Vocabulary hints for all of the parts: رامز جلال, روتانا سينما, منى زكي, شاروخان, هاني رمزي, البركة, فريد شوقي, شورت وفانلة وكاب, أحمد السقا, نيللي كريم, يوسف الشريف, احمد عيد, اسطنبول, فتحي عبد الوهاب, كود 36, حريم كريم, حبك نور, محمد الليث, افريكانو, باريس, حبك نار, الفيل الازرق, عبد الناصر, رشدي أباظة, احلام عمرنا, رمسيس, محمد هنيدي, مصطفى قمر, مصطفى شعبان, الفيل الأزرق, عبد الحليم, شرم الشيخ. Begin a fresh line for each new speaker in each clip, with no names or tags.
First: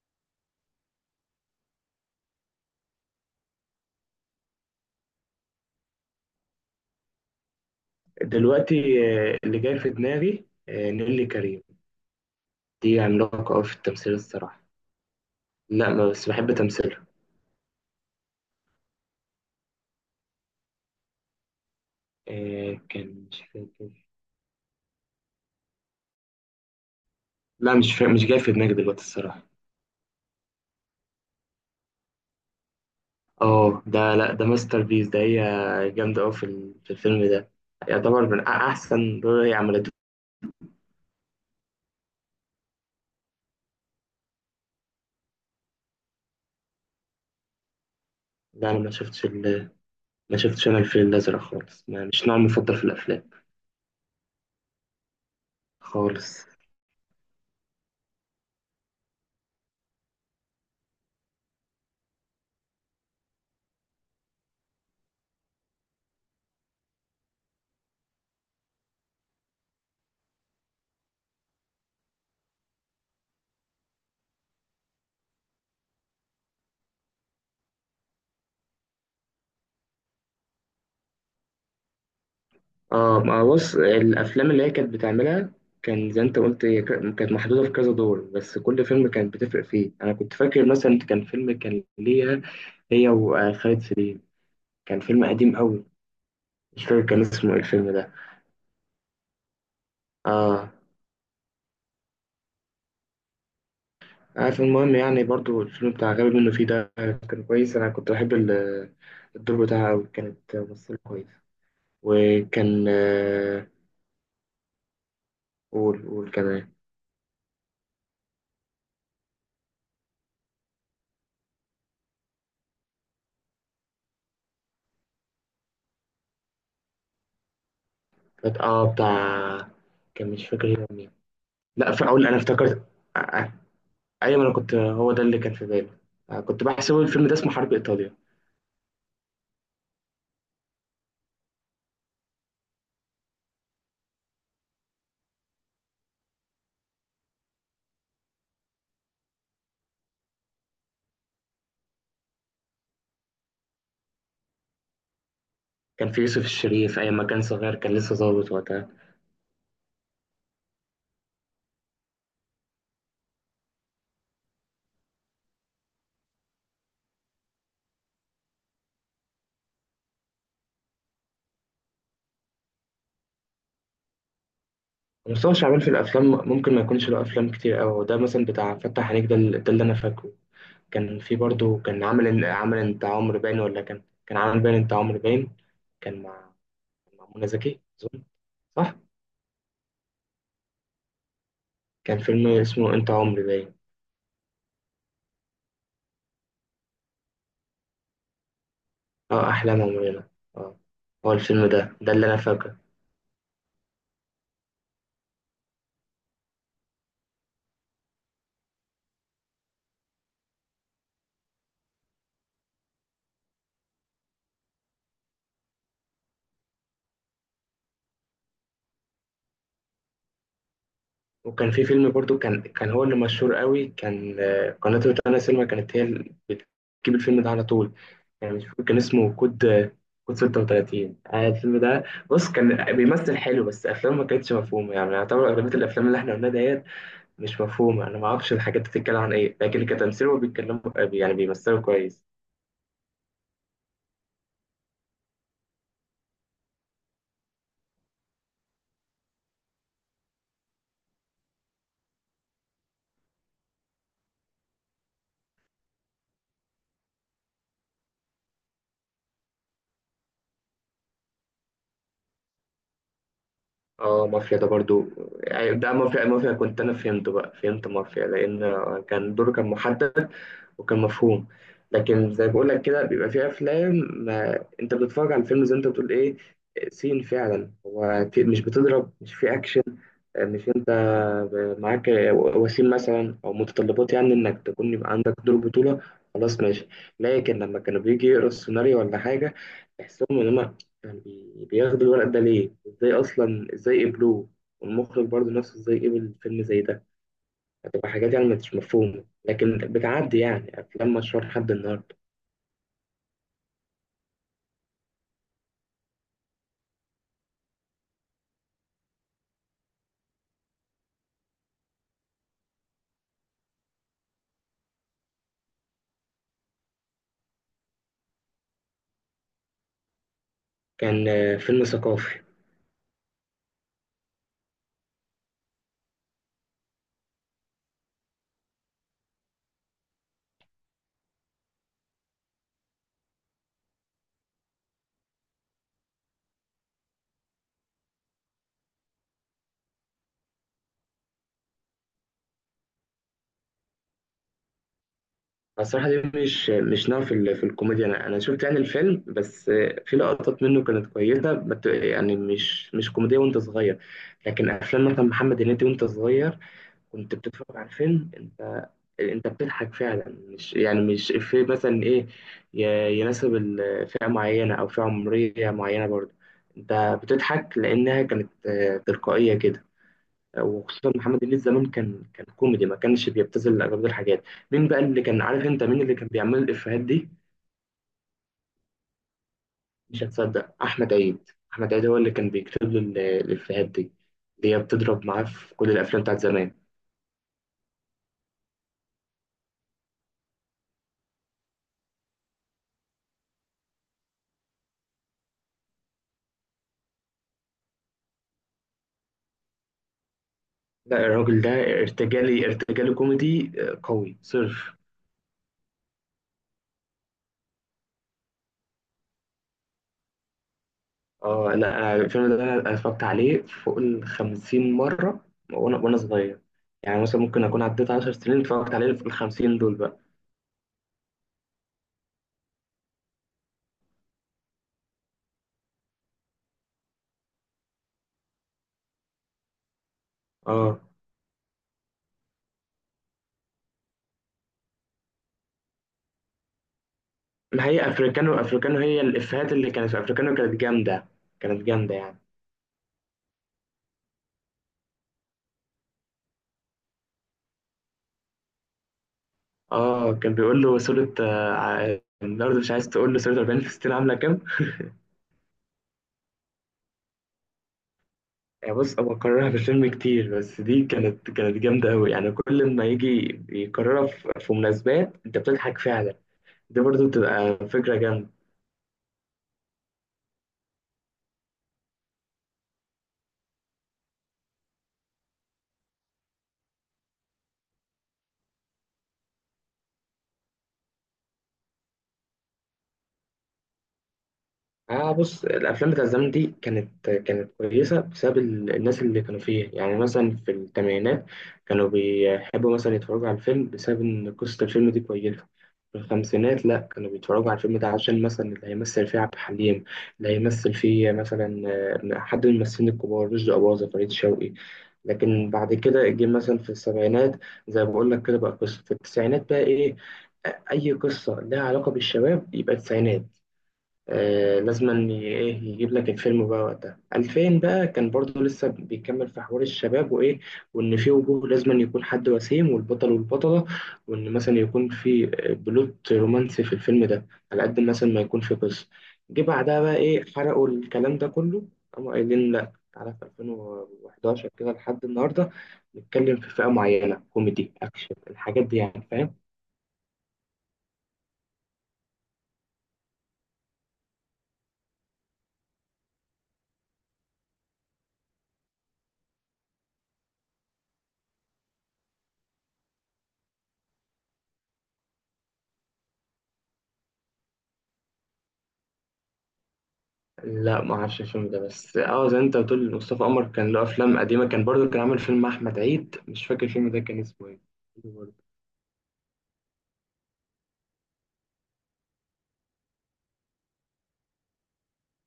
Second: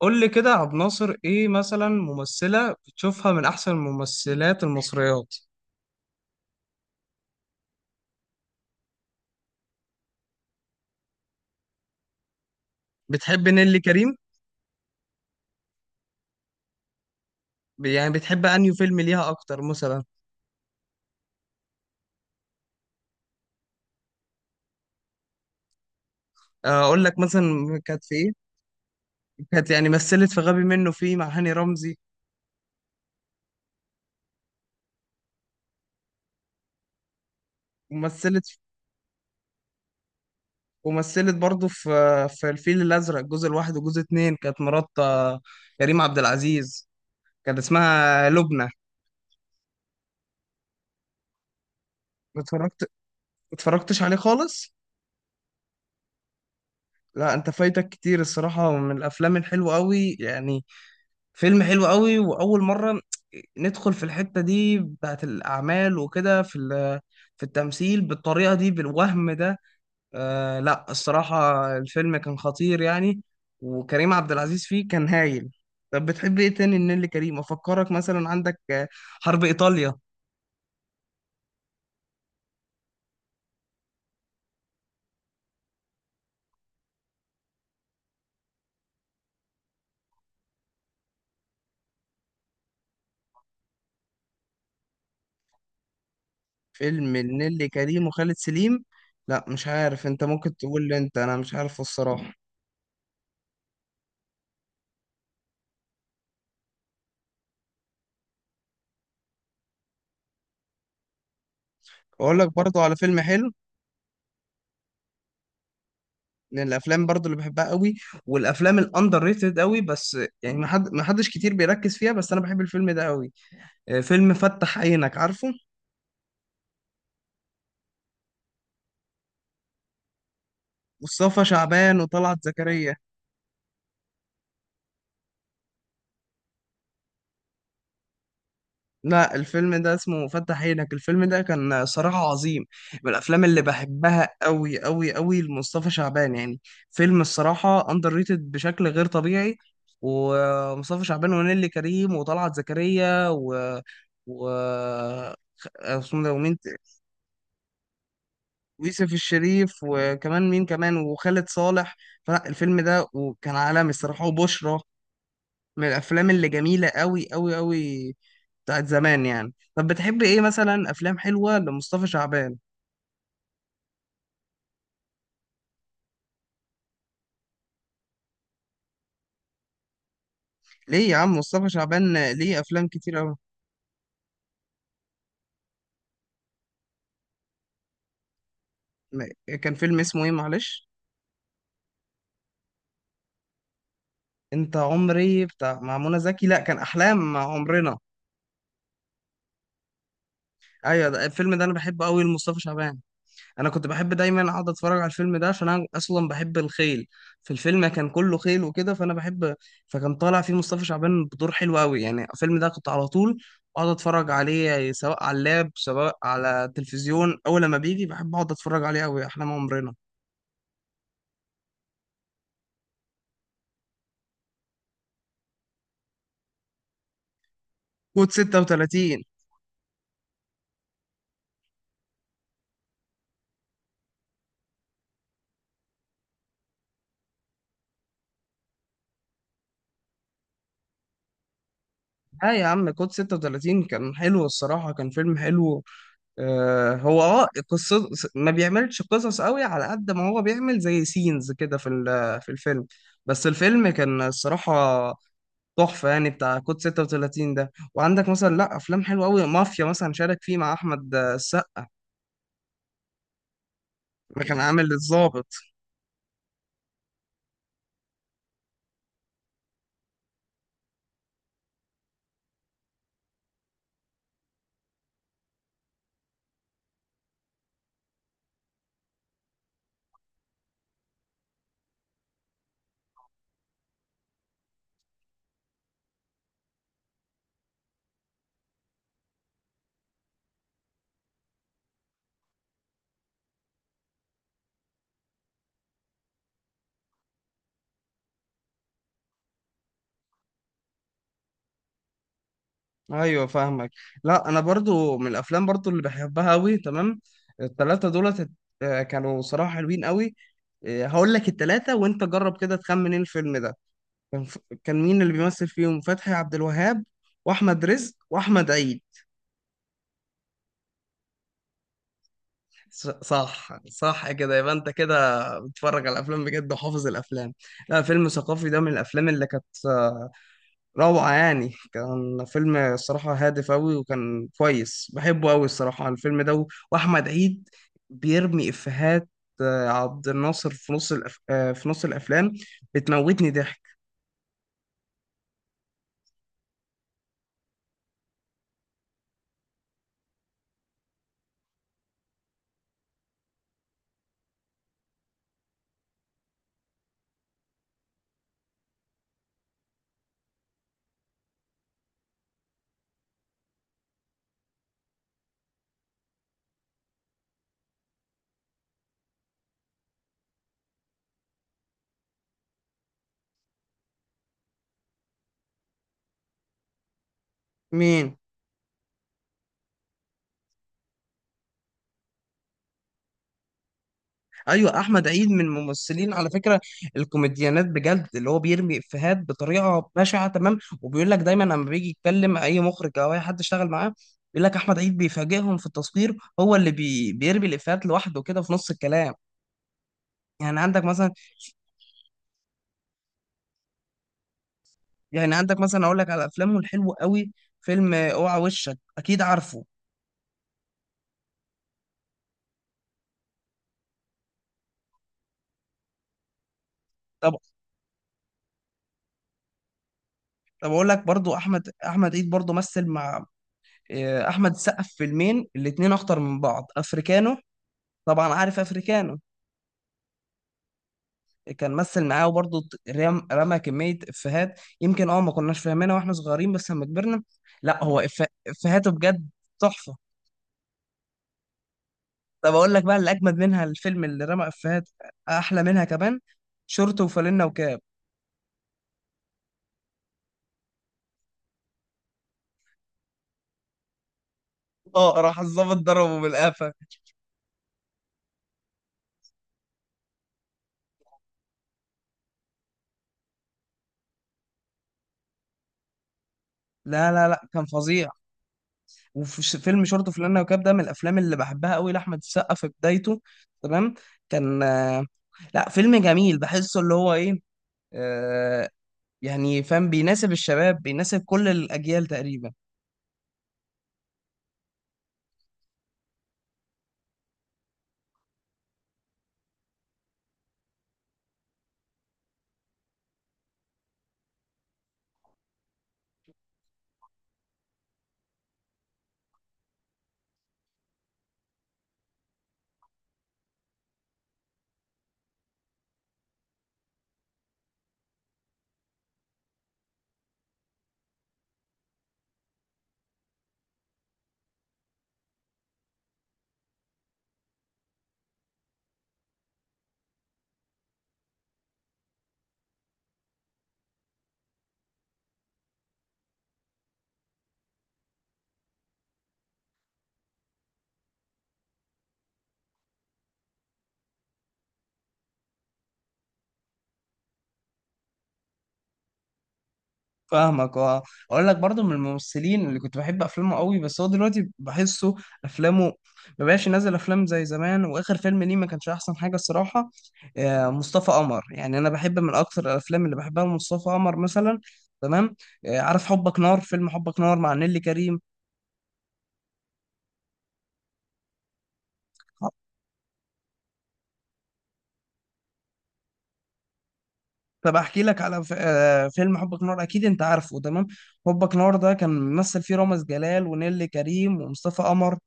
قول لي كده يا عبد الناصر، ايه مثلا ممثلة بتشوفها من احسن الممثلات المصريات؟
دلوقتي. اللي جاي في دماغي، نيللي كريم. دي
بتحب
عملاقة أوي في
نيللي
التمثيل
كريم؟
الصراحة. لا، بس بحب تمثيلها.
يعني بتحب انهي فيلم ليها اكتر مثلا؟
كان مش فاكر.
اقول لك
لا
مثلا
مش
كانت
فاكر،
في
مش
ايه؟
جاي في دماغي دلوقتي الصراحة.
كانت يعني مثلت في غبي منه فيه مع هاني رمزي.
اه ده، لا ده ماستر بيس ده. هي جامدة أوي في الفيلم ده. يعتبر من
ومثلت
أحسن دور هي عملته.
ومثلت برضه في الفيل الازرق، الجزء الواحد والجزء اتنين، كانت مرات كريم عبد العزيز، كانت اسمها لبنى.
لا أنا ما شفتش أنا الفيل الأزرق خالص، ما مش نوع مفضل في
اتفرجت
الأفلام.
اتفرجتش عليه خالص؟
خالص.
لا انت فايتك كتير الصراحة من الافلام الحلوة قوي يعني، فيلم حلو قوي، واول مره ندخل في الحته دي بتاعت الاعمال وكده في في التمثيل بالطريقه دي بالوهم ده. لا الصراحه الفيلم كان خطير يعني، وكريم عبد العزيز فيه كان هايل. طب بتحب ايه تاني لنيللي كريم؟ افكرك مثلا، عندك حرب ايطاليا،
اه ما بص الافلام اللي هي كانت بتعملها. كان زي انت قلت، هي كانت محدوده في كذا دور بس كل فيلم كانت بتفرق فيه. انا كنت فاكر مثلا كان فيلم كان ليها، هي وخالد سليم. كان فيلم قديم قوي. مش فاكر
فيلم
كان اسمه ايه
لنيللي
الفيلم
كريم
ده.
وخالد سليم. لا مش عارف، انت ممكن
اه
تقول لي، انت انا مش عارفه الصراحه.
عارف. المهم يعني برضو الفيلم بتاع غبي منه فيه ده كان كويس. انا كنت الدور بتاعها قوي، كانت ممثله كويسه.
اقول لك برضو
وكان
على فيلم حلو،
قول قول
من
كمان.
الافلام برضو اللي بحبها قوي، والافلام الاندر ريتد قوي، بس يعني ما حدش كتير بيركز فيها، بس انا بحب الفيلم ده قوي. فيلم فتح عينك، عارفه؟
كانت بتاع. كان مش فاكر هي مين.
مصطفى
لا
شعبان
في، اقول انا
وطلعت
افتكرت.
زكريا.
ايوه انا كنت، هو ده اللي كان في بالي. كنت بحسب الفيلم ده اسمه حرب ايطاليا.
لا الفيلم ده اسمه فتح عينك، الفيلم ده كان صراحة عظيم، من الافلام اللي بحبها قوي قوي قوي لمصطفى شعبان يعني. فيلم الصراحة اندر ريتد بشكل غير طبيعي، ومصطفى شعبان ونيلي كريم وطلعت زكريا و
كان في
اسمه ده
يوسف
ومين؟
الشريف ايام ما كان صغير، كان لسه ظابط وقتها.
ويوسف الشريف، وكمان مين كمان؟ وخالد صالح. فلا الفيلم ده وكان عالمي الصراحة، وبشرى، من الأفلام اللي جميلة أوي أوي أوي، بتاعت زمان يعني. طب بتحب إيه مثلا أفلام حلوة لمصطفى شعبان؟
مصطفى شعبان في الافلام ممكن ما يكونش له افلام كتير قوي. ده مثلا بتاع فتح عينيك ده, ده اللي انا فاكره.
ليه يا
كان
عم
في
مصطفى
برضه، كان
شعبان
عامل
ليه
عامل
أفلام
انت
كتير أوي.
عمرو باين، ولا كان عامل باين انت عمرو باين. كان مع، مع منى زكي اظن. صح.
كان فيلم اسمه إيه معلش؟
كان فيلم اسمه انت عمري باين.
أنت عمري بتاع مع منى زكي؟ لا كان أحلام مع عمرنا.
اه احلام عمرنا. اه.
أيوة ده
هو
الفيلم ده
الفيلم
أنا
ده،
بحبه
ده
أوي
اللي انا
لمصطفى
فاكره.
شعبان. انا كنت بحب دايما اقعد اتفرج على الفيلم ده عشان انا اصلا بحب الخيل، في الفيلم كان كله خيل وكده فانا بحب. فكان طالع فيه مصطفى شعبان بدور حلو قوي يعني، الفيلم ده كنت على طول اقعد اتفرج عليه سواء على اللاب سواء على التلفزيون، اول لما بيجي بحب اقعد اتفرج عليه قوي، احلام عمرنا.
وكان في فيلم برضو كان هو اللي مشهور قوي. كان قناة روتانا سينما كانت هي اللي بتجيب الفيلم ده على طول.
كود
يعني مش فاكر كان
36.
اسمه كود كود 36. الفيلم ده. بص، كان بيمثل حلو بس افلامه ما كانتش مفهومه. يعني يعتبر اغلبيه الافلام اللي احنا قلناها ديت مش مفهومه. انا ما اعرفش الحاجات دي بتتكلم عن ايه، لكن كتمثيل هو بيتكلموا، يعني بيمثلوا كويس.
لا يا عم كود 36 كان حلو الصراحة، كان فيلم حلو. هو قصة ما بيعملش قصص قوي على قد ما هو بيعمل زي سينز كده في في الفيلم، بس الفيلم كان الصراحة تحفة يعني، بتاع كود 36 ده. وعندك مثلا، لا، أفلام حلوة قوي، مافيا مثلا شارك فيه مع أحمد السقا،
اه
ما
مافيا
كان
ده
عامل
برضو.
الضابط.
يعني ده مافيا، مافيا كنت انا فهمته بقى، فهمت مافيا لان كان دوره كان محدد وكان مفهوم. لكن زي بقول لك كده بيبقى في افلام، ما انت بتتفرج على الفيلم، زي انت بتقول ايه، سين. فعلا هو في مش بتضرب، مش في اكشن، مش انت معاك وسيم مثلا او متطلبات، يعني انك تكون يبقى عندك دور بطولة. خلاص ماشي. لكن لما كانوا بيجي يقروا السيناريو ولا حاجة، تحسهم ان هما كان بياخدوا الورق ده ليه، ازاي اصلا، ازاي قبلوه، والمخرج برضه نفسه ازاي قبل فيلم زي ده. هتبقى حاجات يعني مش مفهومة لكن بتعدي يعني. أفلام مشهور لحد النهاردة.
أيوة فاهمك. لا أنا برضو من الأفلام برضو اللي بحبها قوي تمام، التلاتة دولت كانوا صراحة حلوين قوي. هقول لك التلاتة وأنت جرب كده تخمن إيه الفيلم ده. كان ف... كان مين اللي بيمثل فيهم؟ فتحي عبد الوهاب واحمد رزق واحمد عيد.
كان فيلم ثقافي.
صح صح، كده يبقى انت كده بتتفرج على الافلام بجد وحافظ الافلام. لا فيلم ثقافي ده من الافلام اللي كانت روعه يعني، كان فيلم الصراحه هادف قوي وكان كويس بحبه قوي الصراحه، الفيلم ده واحمد عيد بيرمي افيهات عبد الناصر في نص الافلام، بتموتني ضحك.
الصراحة دي مش نوع في الكوميديا. أنا شفت يعني الفيلم بس، في لقطات منه كانت كويسة، يعني مش كوميدية وأنت صغير. لكن أفلام مثلا محمد هنيدي وأنت صغير، كنت بتتفرج على الفيلم أنت، أنت بتضحك فعلا، مش يعني مش إفيه مثلا إيه، يناسب فئة معينة أو فئة عمرية معينة برضه. أنت بتضحك لأنها كانت تلقائية كده. وخصوصا محمد الليث زمان كان كوميدي ما كانش بيبتذل اغلبيه الحاجات. مين بقى اللي كان عارف، انت مين اللي كان بيعمل الافيهات دي؟
مين؟
مش هتصدق، احمد عيد. احمد عيد هو اللي كان بيكتب له الافيهات دي، اللي هي
ايوه
بتضرب
احمد
معاه
عيد من
في كل الافلام
الممثلين
بتاعت
على
زمان.
فكره الكوميديانات بجد، اللي هو بيرمي افيهات بطريقه بشعه تمام، وبيقول لك دايما لما بيجي يتكلم اي مخرج او اي حد اشتغل معاه بيقول لك احمد عيد بيفاجئهم في التصوير، هو اللي بيرمي الافيهات لوحده كده في نص الكلام. يعني عندك
لا
مثلا
الراجل ده ارتجالي، ارتجالي كوميدي قوي صرف.
يعني عندك مثلا اقول لك على افلامه الحلوه قوي، فيلم اوعى وشك اكيد عارفه.
اه لا أنا الفيلم ده انا اتفرجت عليه فوق ال 50 مره، وانا صغير. يعني مثلا
طب
ممكن اكون عديت 10 سنين اتفرجت عليه في ال 50 دول بقى.
طب اقول لك برضو احمد عيد برضو مثل مع احمد السقا في فيلمين الاتنين اخطر من بعض، افريكانو، طبعا عارف افريكانو.
اه
كان مثل معاه وبرضه رمى كمية إفيهات، يمكن ما كناش فاهمينها واحنا صغيرين بس لما كبرنا.
ما
لا
هي
هو
افريكانو، افريكانو
إفيهاته
هي
بجد
الافيهات اللي كانت
تحفة.
في افريكانو كانت جامده. كانت جامده يعني.
طب أقول لك بقى اللي أجمد منها، الفيلم اللي رمى إفيهات أحلى منها كمان، شورت وفانلة وكاب.
اه كان بيقول له صورة، الأرض مش عايز تقول له صورة 40 فلسطين عاملة كام؟
اه، راح الظابط ضربه بالقفا.
يعني بص، هو كررها في الفيلم كتير بس دي كانت جامدة أوي. يعني كل ما يجي يكررها في مناسبات أنت بتضحك فعلا. دي برضو
لا لا لا
بتبقى
كان
فكرة
فظيع.
جامدة.
وفي فيلم شورت وفانلة وكاب ده من الأفلام اللي بحبها قوي لأحمد السقا في بدايته تمام، كان لا فيلم جميل بحسه اللي هو إيه، آه، يعني فاهم، بيناسب الشباب بيناسب كل الأجيال تقريبا.
اه بص، الافلام بتاع الزمن دي كانت كويسه بسبب الناس اللي كانوا فيها. يعني مثلا في الثمانينات كانوا بيحبوا مثلا يتفرجوا على الفيلم بسبب ان قصه الفيلم دي كويسه. في الخمسينات لا، كانوا بيتفرجوا على الفيلم ده عشان مثلا اللي هيمثل فيه عبد الحليم، اللي هيمثل فيه مثلا حد من الممثلين الكبار، رشدي أباظة، فريد شوقي. لكن بعد كده جه مثلا في السبعينات، زي ما بقول لك كده، بقى قصه. في التسعينات بقى ايه؟ اي قصه لها علاقه بالشباب يبقى تسعينات. آه لازم أن ايه يجيب لك الفيلم بقى وقتها. 2000 بقى كان برضو لسه بيكمل في حوار الشباب وايه، وان في وجوه لازم أن يكون حد وسيم والبطل والبطلة، وان مثلا يكون في بلوت رومانسي في الفيلم ده، على قد مثلا ما يكون في قصة. جه بعدها بقى ايه؟ حرقوا الكلام ده كله. قاموا قايلين لا تعالى، في 2011 كده لحد النهارده نتكلم في فئة معينة، كوميدي اكشن الحاجات دي، يعني فاهم.
فاهمك اه. اقول لك برضو من الممثلين اللي كنت بحب افلامه قوي، بس هو دلوقتي بحسه افلامه ما بقاش ينزل افلام زي زمان، واخر فيلم ليه ما كانش احسن حاجه الصراحه. مصطفى قمر يعني، انا بحب من اكتر الافلام اللي بحبها مصطفى قمر مثلا تمام. عارف حبك نار؟ فيلم حبك نار مع نيلي كريم.
لا ما اعرفش الفيلم ده بس اه زي انت بتقول مصطفى قمر كان له افلام قديمه، كان برضو كان عامل فيلم مع احمد عيد، مش فاكر الفيلم ده كان اسمه ايه.
طب احكي
حلو
لك
برضو.
على فيلم حبك نور، اكيد انت عارفه تمام. حبك نور ده كان ممثل فيه رامز جلال ونيلي كريم ومصطفى قمر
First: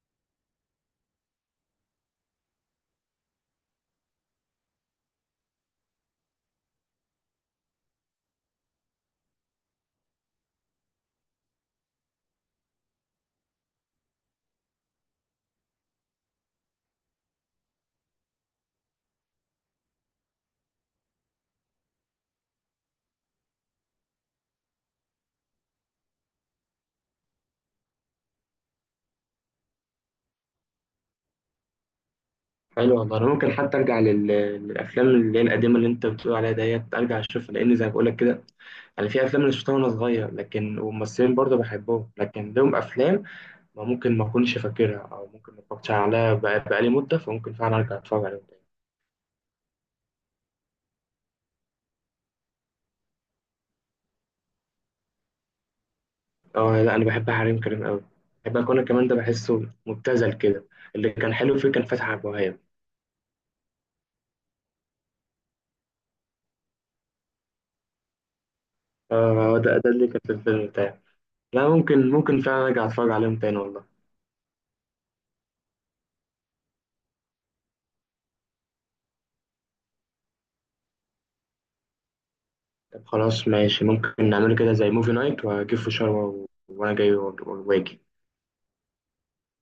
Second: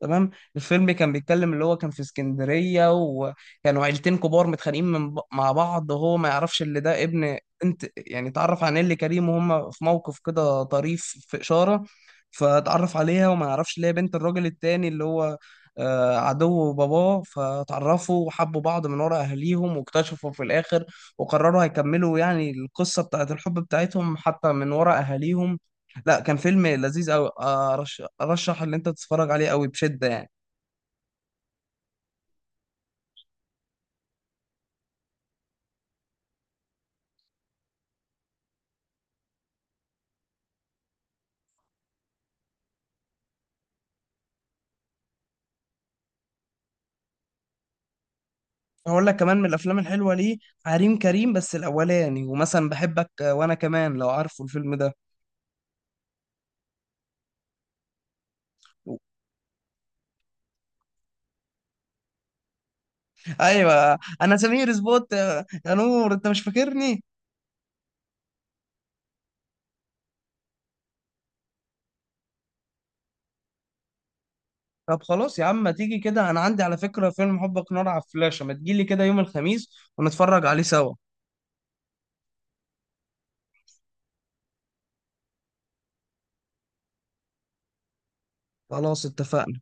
تمام. الفيلم كان بيتكلم اللي هو كان في اسكندرية، وكانوا عيلتين كبار متخانقين مع بعض، وهو ما يعرفش اللي ده ابن انت يعني. اتعرف على نيلي كريم وهم في موقف كده طريف في إشارة، فتعرف عليها وما يعرفش اللي هي بنت الراجل التاني اللي هو عدو باباه، فتعرفوا وحبوا بعض من ورا اهاليهم، واكتشفوا في الاخر وقرروا هيكملوا يعني القصة بتاعت الحب بتاعتهم حتى من ورا أهاليهم. لا كان فيلم لذيذ أوي، أرشح إن أنت تتفرج عليه أوي بشدة يعني.
حلو والله، انا ممكن حتى ارجع للافلام اللي هي القديمه اللي انت بتقول عليها ديت، ارجع اشوفها، لان زي ما بقول لك كده انا في افلام انا شفتها وانا صغير لكن وممثلين برضو بحبهم لكن لهم افلام ما ممكن ما اكونش فاكرها او ممكن ما اتفرجتش عليها بقالي مده، فممكن فعلا ارجع اتفرج عليهم.
هقول لك كمان من الأفلام الحلوة ليه، عريم كريم بس الأولاني، ومثلا بحبك وأنا كمان لو عارفه الفيلم ده.
اه لا انا بحب حريم كريم قوي. بحب اكون كمان ده بحسه مبتذل كده. اللي كان حلو فيه كان فتحي عبد الوهاب.
أيوة أنا سمير سبوت يا نور، أنت مش فاكرني؟
اه هو ده اللي كان في الفيلم بتاعي. لا ممكن فعلا ارجع اتفرج عليهم تاني والله.
طب خلاص يا عم ما تيجي كده، أنا عندي على فكرة فيلم حبك نار على فلاشة، ما تجيلي كده يوم الخميس ونتفرج عليه سوا.
طب خلاص ماشي، ممكن نعمله كده زي موفي نايت، واجيب فشار وانا جاي واجي.
خلاص اتفقنا.